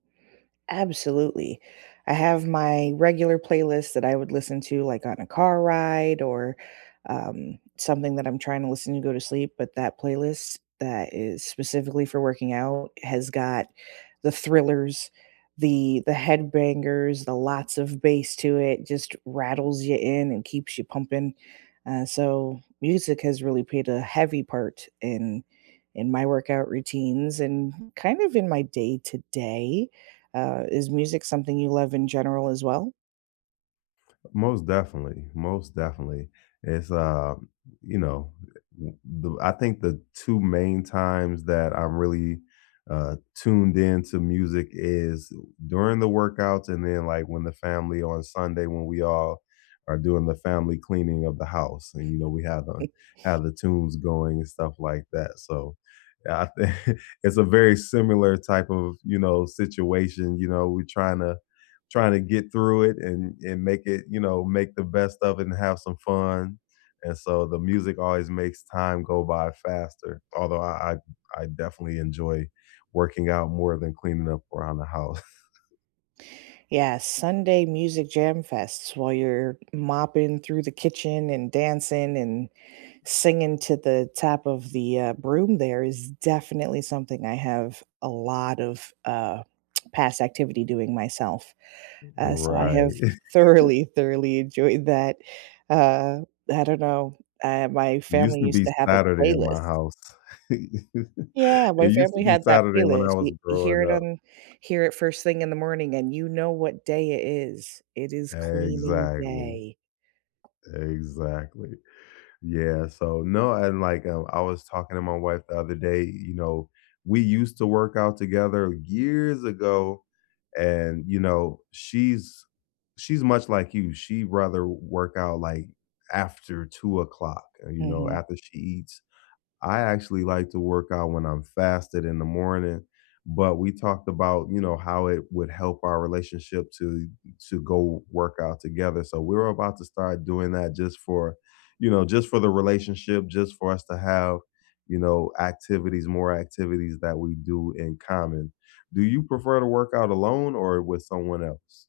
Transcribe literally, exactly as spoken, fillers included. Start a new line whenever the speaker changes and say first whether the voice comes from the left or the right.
right: Absolutely, I have my regular playlist that I would listen to, like, on a car ride or, um, something that I'm trying to listen to go to sleep, but that playlist, that is specifically for working out, has got the thrillers, the the head bangers, the lots of bass to it, just rattles you in and keeps you pumping, uh, so music has really paid a heavy part in in my workout routines and kind of in my day-to-day, uh, is music something you love in general as well?
left: Most definitely, most definitely, it's, um, y you know, i m b I think the two main times that I really, uh, tuned in to music is during the workouts and then, like, when the family on Sunday when we all are doing the family cleaning of the house and, you know, we have, uh have the tunes going and stuff like that, so, yeah, I thi it's a very similar type of, you know, situation, you know, we trying to trying to get through it and and make it you know, make the best of it and have some fun, and so, the music always makes time go by faster, although I I I definitely enjoy working out more than cleaning up around the house.
right: Yeah, Sunday music jam fests while you're mopping through the kitchen, and dancing, and singing to the top of the, uh, broom there is definitely something I have a lot of, uh, past activity doing myself,
left: R
right: uh, so I have
left: right.
right: thoroughly, thoroughly enjoyed that, uh, I don't know, uh, my
left: It used
right: family
left: to
right: used
left: be
right: to have a
left: Saturday in my
right: playlist.
left: house.
right: Yeah, my
left: It used to
right: family
left: be
right: had that
left: Saturday when I
right: playlist,
left: was
right: y you hear
left: growing
right: it
left: up.
right: on hear it first thing in the morning and you know what day it is, it is cleaning
left: Exactly.
right: day.
left: Exactly, yeah, so no, and, like, I w I was talking to my wife the other day, you know, we used to work out together years ago, and, you know, she's she's much like you, she'd rather work out like after two o'clock, uh, you know,
right: Mhm.
left: after she eats, I actually like to work out when I'm fasting in the morning, but we talked about, you know, how it would help our relationship to to go work out together, so we're about to start doing that just for you know, just for the relationship, just for us to have, you know, activities more activities that we do in common, do you prefer to work out alone or with someone else?